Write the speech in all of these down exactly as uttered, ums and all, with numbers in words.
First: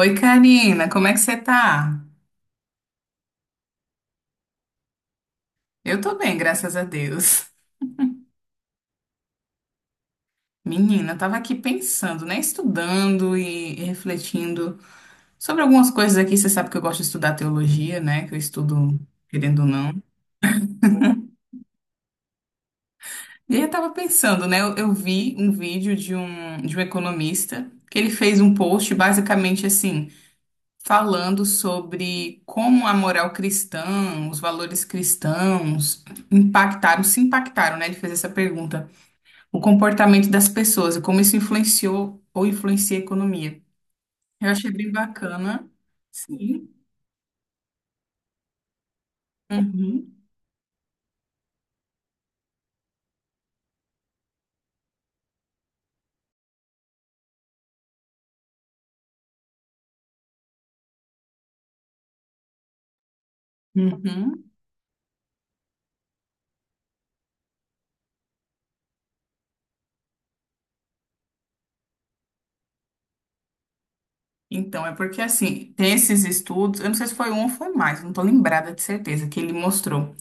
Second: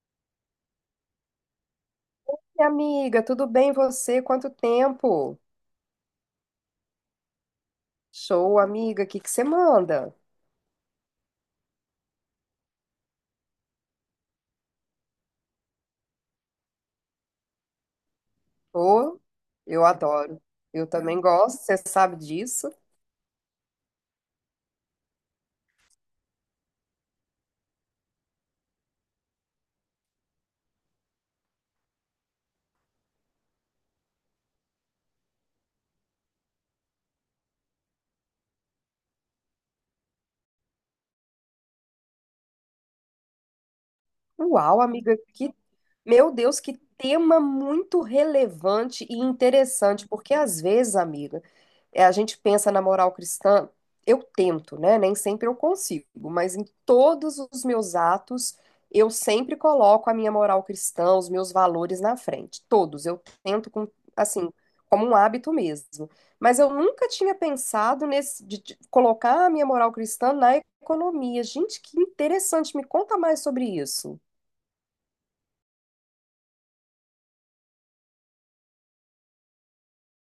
Oi, Karina, como é que você tá? E amiga, tudo bem você? Quanto tempo? Eu tô bem, graças a Deus. Show, amiga, o que que você manda? Menina, eu tava aqui pensando, né? Estudando e, e refletindo sobre algumas coisas aqui. Você sabe que eu gosto de estudar teologia, né? Que eu estudo, Ô, querendo ou eu não. adoro. Eu também gosto, você sabe disso. E aí eu tava pensando, né? Eu, eu vi um vídeo de um, de um economista que ele fez um post basicamente assim, falando sobre como a moral cristã, os valores cristãos impactaram, se impactaram, né? Ele fez essa pergunta. O comportamento das pessoas e como isso influenciou ou influencia a economia. Eu achei Uau, bem amiga, que bacana. Meu Deus, Sim. que tema muito relevante e interessante, Uhum. porque às vezes, amiga, é, a gente pensa na moral cristã, eu tento, né? Nem sempre eu consigo, mas em todos os meus atos, eu sempre coloco a minha moral cristã, os meus valores na frente. Todos, eu tento com, Uhum. assim, como um hábito mesmo. Mas eu nunca tinha pensado nesse de, de colocar a minha moral cristã na economia. Gente, que interessante, me conta mais sobre isso. Então, é porque assim, tem esses estudos, eu não sei se foi um ou foi mais, não estou lembrada de certeza, que ele mostrou.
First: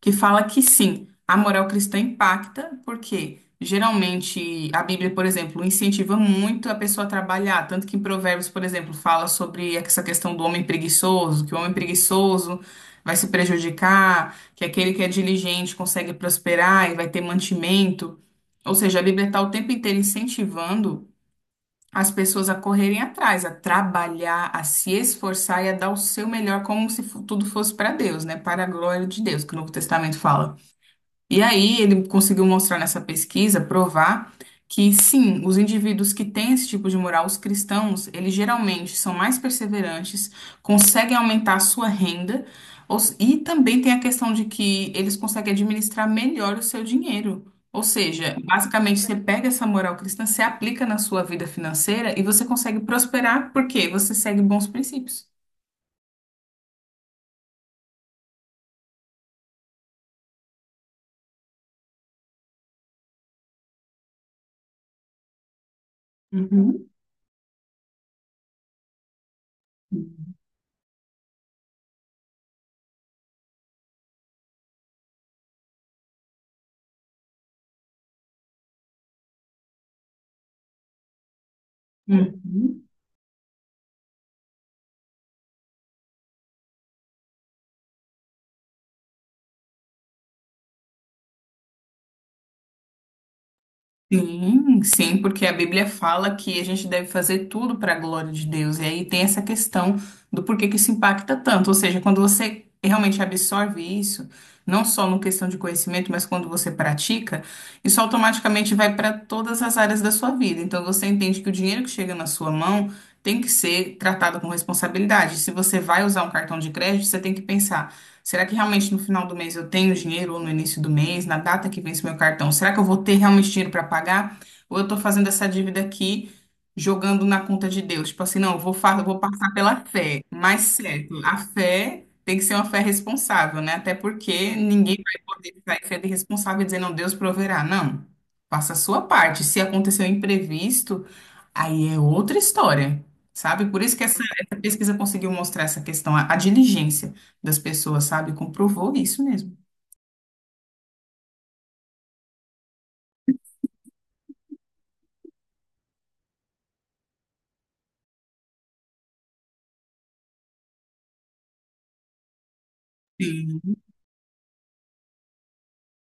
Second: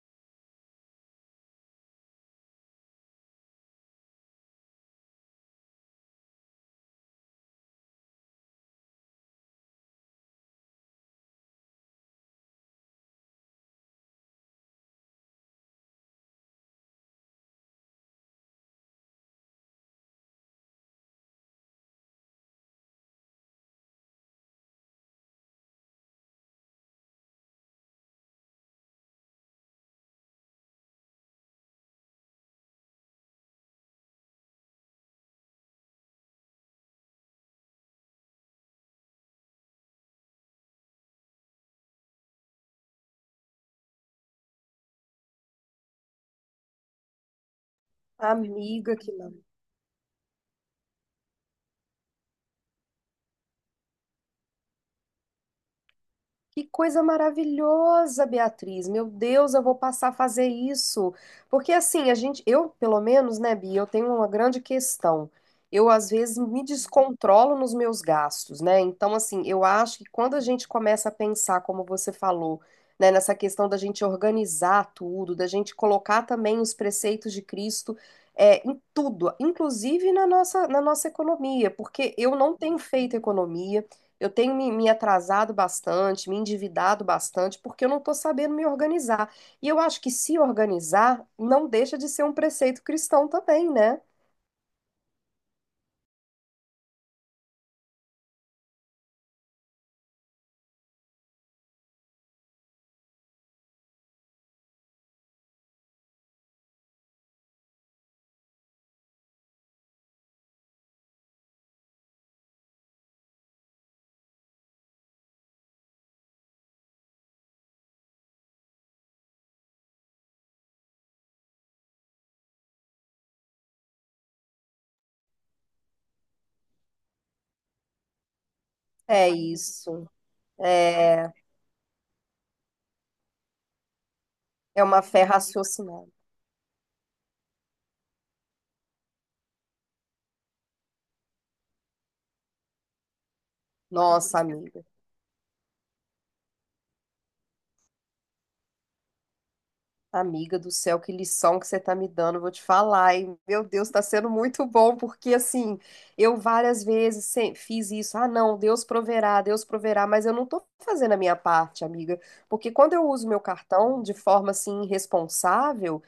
Que fala que sim, a moral cristã impacta, porque geralmente a Bíblia, por exemplo, incentiva muito a pessoa a trabalhar, tanto que em Provérbios, por exemplo, fala sobre essa questão do homem preguiçoso, que o homem preguiçoso vai se prejudicar, que aquele que é diligente consegue prosperar e vai ter mantimento. Ou seja, a Bíblia está o tempo inteiro incentivando as pessoas a correrem atrás, a trabalhar, a se esforçar e a dar o seu melhor, como se fu- tudo fosse para Deus, né? Para a glória de Deus, que o Novo Testamento fala. E aí ele conseguiu mostrar nessa pesquisa, provar que sim, os indivíduos que têm esse tipo de moral, os cristãos, eles geralmente são mais perseverantes, conseguem aumentar a sua renda, ou s- e também tem a questão de que eles conseguem administrar melhor o seu dinheiro. Ou seja, Amiga, basicamente que você pega essa moral cristã, você aplica na sua vida financeira e você consegue prosperar porque você segue bons princípios. Que coisa maravilhosa, Beatriz. Meu Deus, eu vou passar a fazer isso. Porque assim, a gente, eu, pelo menos, né, Bia, eu tenho uma grande questão. Eu às vezes me Uhum. descontrolo nos meus gastos, né? Então, assim, eu acho que quando a gente começa a pensar, como você falou, né, nessa questão da gente organizar tudo, da gente colocar também os preceitos de Cristo, é, em tudo, inclusive na nossa, na nossa economia, porque eu não tenho Uhum. feito economia. Eu tenho me, me atrasado bastante, me endividado bastante, porque eu não estou sabendo me organizar. E eu acho que se organizar não deixa de ser um preceito cristão também, né? Sim, sim, porque a Bíblia fala que a gente deve fazer tudo para a glória de Deus. E aí tem essa questão do porquê que isso impacta tanto. Ou seja, quando você realmente absorve isso, não só no questão de conhecimento, mas quando você pratica, isso automaticamente vai para todas as áreas da sua vida. Então você entende que o dinheiro que chega na sua mão tem que ser tratado com responsabilidade. Se você vai usar um cartão de crédito, você tem que pensar. Será que realmente no final do mês eu tenho dinheiro ou no início do mês, na data que vence meu cartão? Será que eu vou ter realmente dinheiro para pagar? Ou eu estou fazendo essa dívida aqui jogando na conta de Deus? Tipo assim, não, eu vou, fa- eu vou É passar pela isso. fé. Mas certo, É, a fé tem que ser uma fé responsável, né? Até porque é ninguém uma fé vai poder sair sendo raciocinada. irresponsável e dizer, não, Deus proverá. Não. Faça a sua parte. Se acontecer um imprevisto, aí é outra história, sabe? Por isso que essa, Nossa, essa amiga. pesquisa conseguiu mostrar essa questão, a, a diligência das pessoas, sabe? Comprovou isso mesmo. Amiga do céu, que lição que você tá me dando, eu vou te falar, hein? Meu Deus, tá sendo muito bom, porque assim, eu várias vezes sem- fiz isso. Ah, não, Deus proverá, Deus proverá, mas eu não tô fazendo a minha parte, amiga, porque quando eu uso meu Sim, cartão de forma assim irresponsável,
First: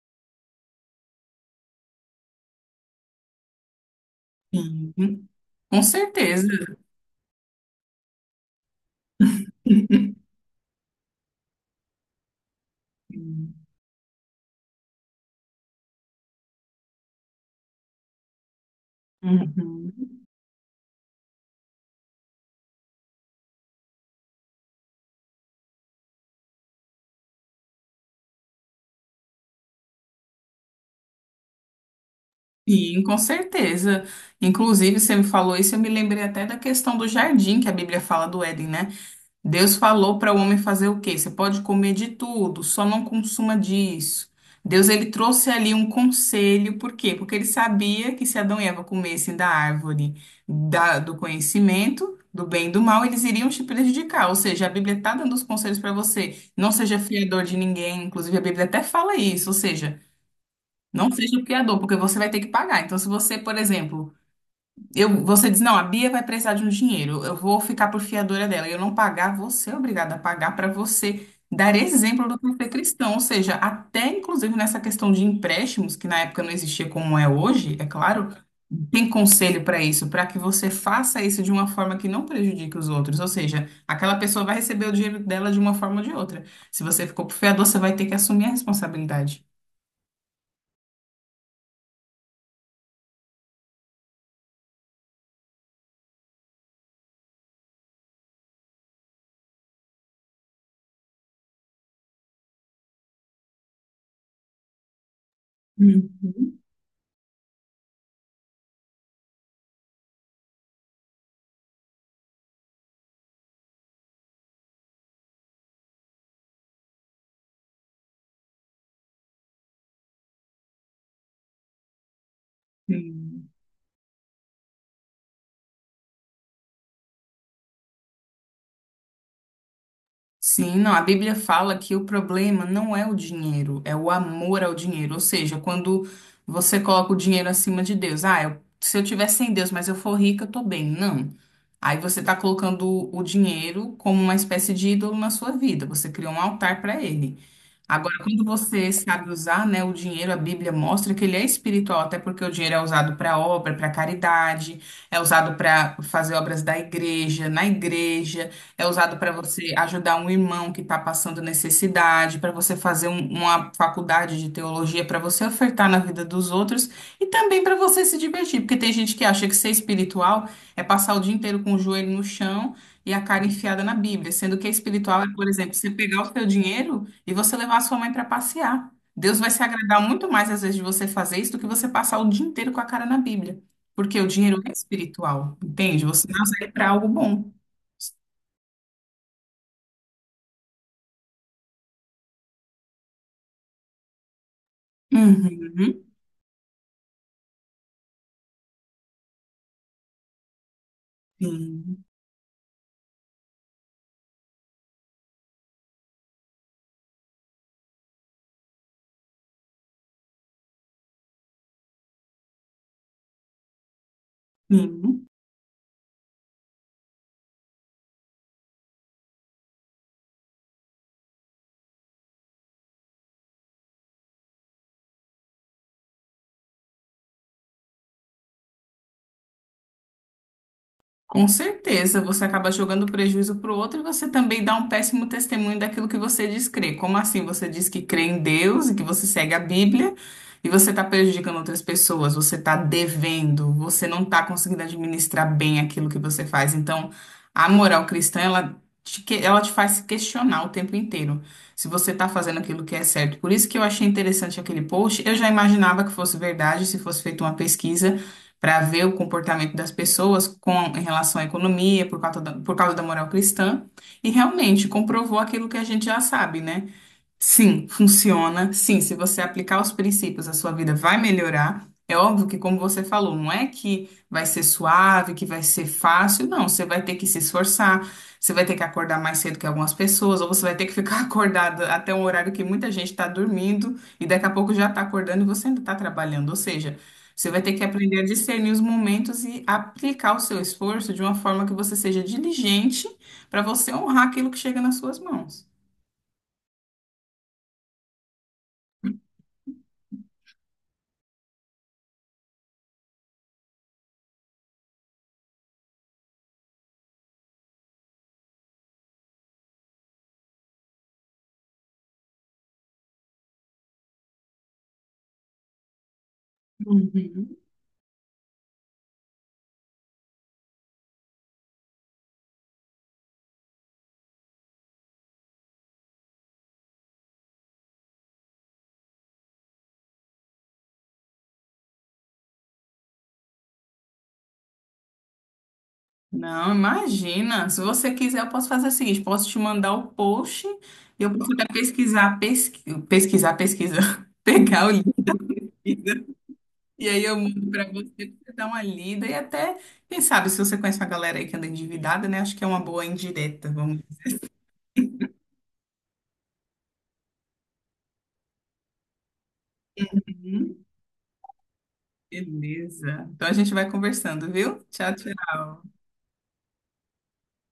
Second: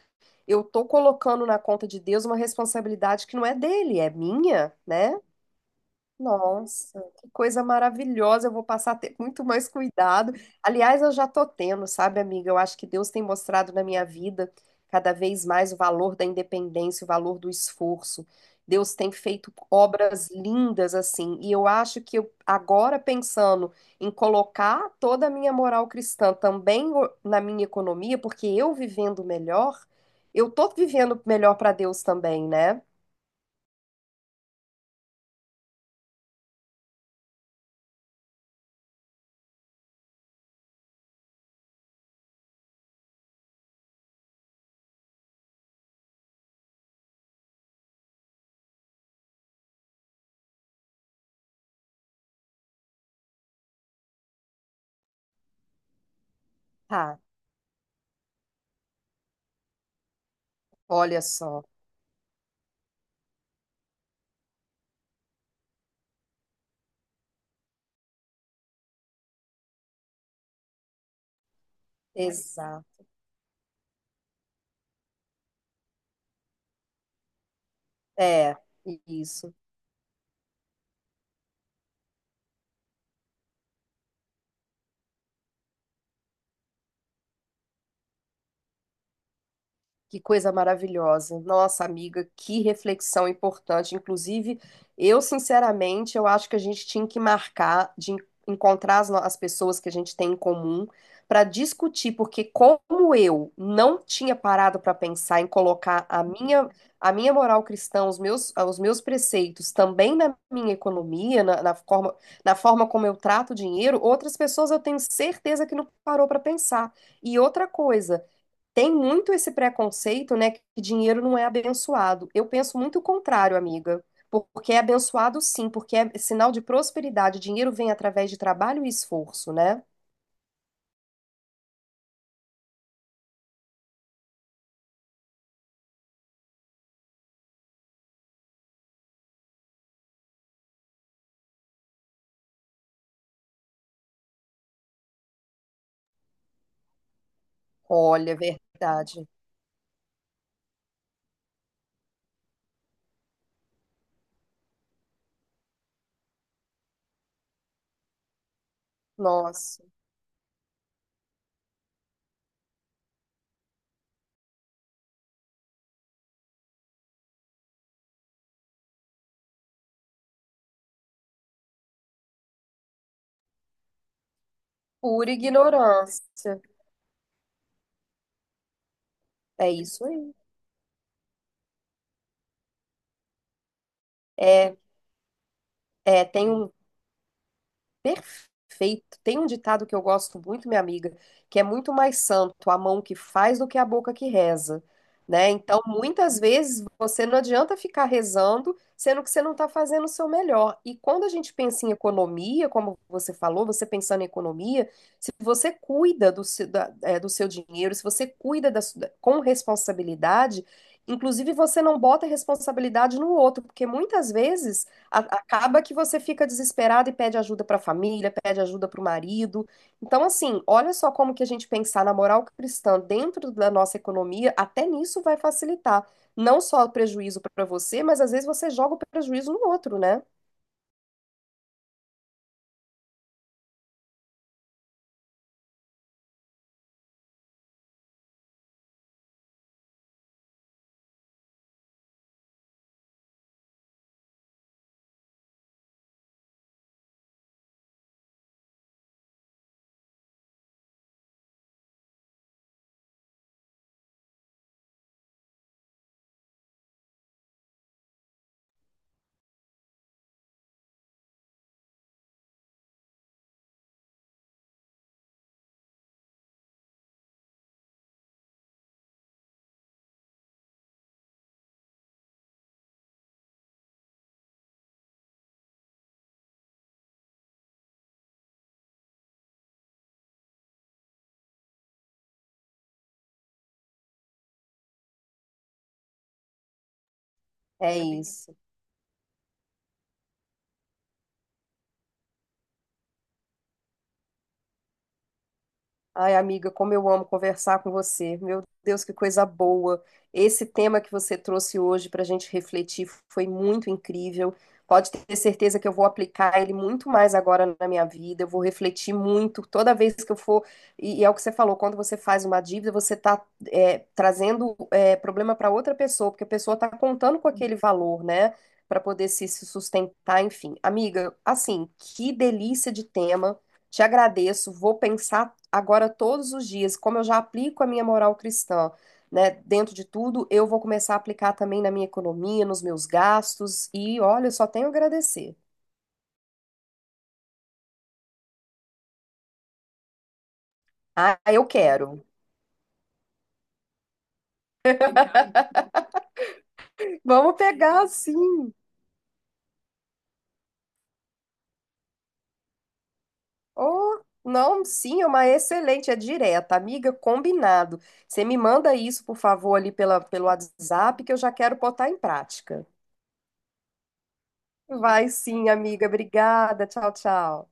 eu tô colocando na conta de Deus uma responsabilidade que não é dele, é minha, sim, né? com certeza. Nossa, que coisa maravilhosa. Eu vou passar a ter muito mais Sim. cuidado. Aliás, eu já tô tendo, sabe, amiga? Eu acho que Deus tem mostrado na minha vida cada vez mais o valor da independência, o valor do esforço. Deus tem feito Uhum. obras lindas assim, e eu acho que eu, agora pensando em colocar toda a minha moral cristã também o- na minha economia, porque eu vivendo melhor, eu tô vivendo melhor para Deus também, né? Sim, com certeza. Inclusive, você me falou isso, eu me lembrei até da questão do jardim que a Bíblia fala do Éden, né? Deus falou para o homem fazer o quê? Você pode comer de tudo, só não consuma disso. Deus ele trouxe ali um conselho, por quê? Porque ele sabia que se Adão e Eva comessem da árvore da- do conhecimento, do bem e do mal, eles iriam se prejudicar. Ou seja, a Bíblia está dando os conselhos para você. Não seja Tá, fiador de ninguém, inclusive a Bíblia até fala isso. Ou seja, não olha seja só. fiador, porque você vai ter que pagar. Então, se você, por exemplo, eu, você diz, não, a Bia vai precisar de um dinheiro, eu vou ficar por fiadora dela. E eu não pagar, você é obrigada a pagar para você dar exemplo do que é ser Exato. cristão. Ou seja, até inclusive nessa questão de empréstimos, que na época não existia como é hoje, é claro, É, tem isso. conselho para isso, para que você faça isso de uma forma que não prejudique os outros. Ou seja, aquela pessoa vai receber o dinheiro dela de uma forma ou de outra. Se você ficou por fiador, você vai ter que assumir a responsabilidade. Que coisa maravilhosa. Nossa, amiga, que reflexão importante. Inclusive, eu, sinceramente, eu acho que a gente tinha que marcar de en- encontrar as, no- as pessoas que a gente tem em comum para discutir, porque como eu não tinha parado para pensar em colocar a Uhum. minha, a minha moral cristã, os meus, ah, os meus preceitos também na minha economia, na, na forma, na forma como eu trato o dinheiro, outras pessoas eu tenho certeza que não parou para pensar. E outra coisa. Tem muito esse preconceito, né, que dinheiro não é abençoado. Eu penso muito o Sim. contrário, amiga. Porque é abençoado sim, porque é sinal de prosperidade. Dinheiro vem através de trabalho e esforço, né? Sim, não, a Bíblia fala que o problema não é o dinheiro, é o amor ao dinheiro. Ou seja, quando você coloca o dinheiro acima de Deus, ah, eu- se eu tiver sem Deus, mas eu for rica, eu tô bem. Não. Aí você tá colocando o dinheiro como uma espécie de ídolo na sua vida. Você criou um altar para ele. Agora, Olha, é quando você verdade. sabe usar, né, o dinheiro, a Bíblia mostra que ele é espiritual, até porque o dinheiro é usado para obra, para caridade, é usado para fazer obras da igreja, na igreja, é usado para você Nossa, ajudar um irmão que está passando necessidade, para você fazer um- uma faculdade de teologia, para você ofertar na vida dos outros e também para você se divertir, porque tem gente que acha que ser espiritual é passar o dia inteiro com o joelho no chão e a cara enfiada na Bíblia, sendo que espiritual é, pura por exemplo, você pegar o seu ignorância. dinheiro e você levar a sua mãe para passear. Deus vai se É agradar isso muito aí. mais às vezes de você fazer isso do que você passar o dia inteiro com a cara na Bíblia. Porque o dinheiro é É, espiritual, entende? é, Você não tem usa um ele para algo bom. Perfeito. Tem um ditado que eu gosto muito, minha amiga, que é muito mais santo a mão que faz do que a boca que reza, né? Então, Uhum. muitas vezes você não adianta ficar rezando, sendo que você não está fazendo o seu melhor. E quando a gente pensa em Sim, economia, como você falou, você pensando em economia, se você cuida do seu, da- é, do seu dinheiro, se você cuida da su- da- com responsabilidade, inclusive você não bota a responsabilidade no outro, porque muitas vezes a- sim. acaba que você fica desesperado e pede ajuda para a família, pede ajuda para o marido. Então, assim, olha só como que a gente pensar na moral cristã dentro da nossa economia, até nisso vai facilitar. Não só o prejuízo para você, mas às vezes você joga o prejuízo no outro, né? Com certeza, você acaba jogando prejuízo para o outro e você também dá um péssimo testemunho daquilo que você diz crer. Como assim você diz que crê em Deus e que você segue a Bíblia e você está prejudicando outras pessoas, você está devendo, você não está conseguindo administrar bem aquilo que você faz. Então, a moral cristã, ela te, que- ela te faz se questionar o tempo inteiro se você está fazendo aquilo que é certo. Por isso que eu achei interessante aquele post. Eu já imaginava que fosse verdade, se fosse feita uma pesquisa para ver o comportamento das pessoas com, em relação à economia, por causa da, por causa da moral cristã, e realmente comprovou aquilo que a gente já sabe, né? Sim, funciona. Sim, se você aplicar os princípios, a sua vida vai melhorar. É óbvio que, como você falou, não é que vai ser suave, que vai ser fácil, não. Você vai ter que se esforçar, você vai ter que acordar mais cedo que algumas pessoas, ou você vai ter que ficar acordada até um horário que muita gente está dormindo e daqui a pouco já está acordando e você ainda está trabalhando. Ou seja, você vai ter que É aprender a isso. discernir os momentos e aplicar o seu esforço de uma forma que você seja diligente para você honrar aquilo que chega nas suas mãos. Ai, amiga, como eu amo conversar com você. Meu Deus, que coisa boa. Esse tema que você trouxe hoje para a gente refletir foi muito incrível. Pode ter certeza que eu vou aplicar ele muito mais agora na minha vida. Eu vou refletir muito toda vez que eu for. E, e é o que você falou: quando você faz uma dívida, você está trazendo é, problema para outra pessoa, porque a pessoa está contando com Uhum. aquele valor, né? Para poder se se sustentar, enfim. Amiga, assim, que delícia de tema. Te agradeço, vou pensar agora todos os dias, como eu já aplico a minha moral cristã, né? Dentro de tudo, eu vou começar a aplicar também na minha economia, nos meus gastos, e olha, eu só tenho a agradecer. Não, imagina. Se você quiser, eu posso fazer o seguinte: posso te mandar o post e eu Ah, posso até eu quero. pesquisar, pesqui... pesquisar, pesquisar, pegar o link. E aí eu Vamos mando para pegar você, pra você dar sim. uma lida e até, quem sabe, se você conhece uma galera aí que anda endividada, né? Acho que é uma boa indireta. Vamos. Oh, não, sim, é uma excelente, é direta, amiga, combinado. Você me manda isso, por favor, ali pela, pelo Uhum. WhatsApp, que eu já quero botar em prática. Beleza. Então a gente vai conversando, viu? Tchau, Vai sim, tchau. amiga, obrigada. Tchau, tchau.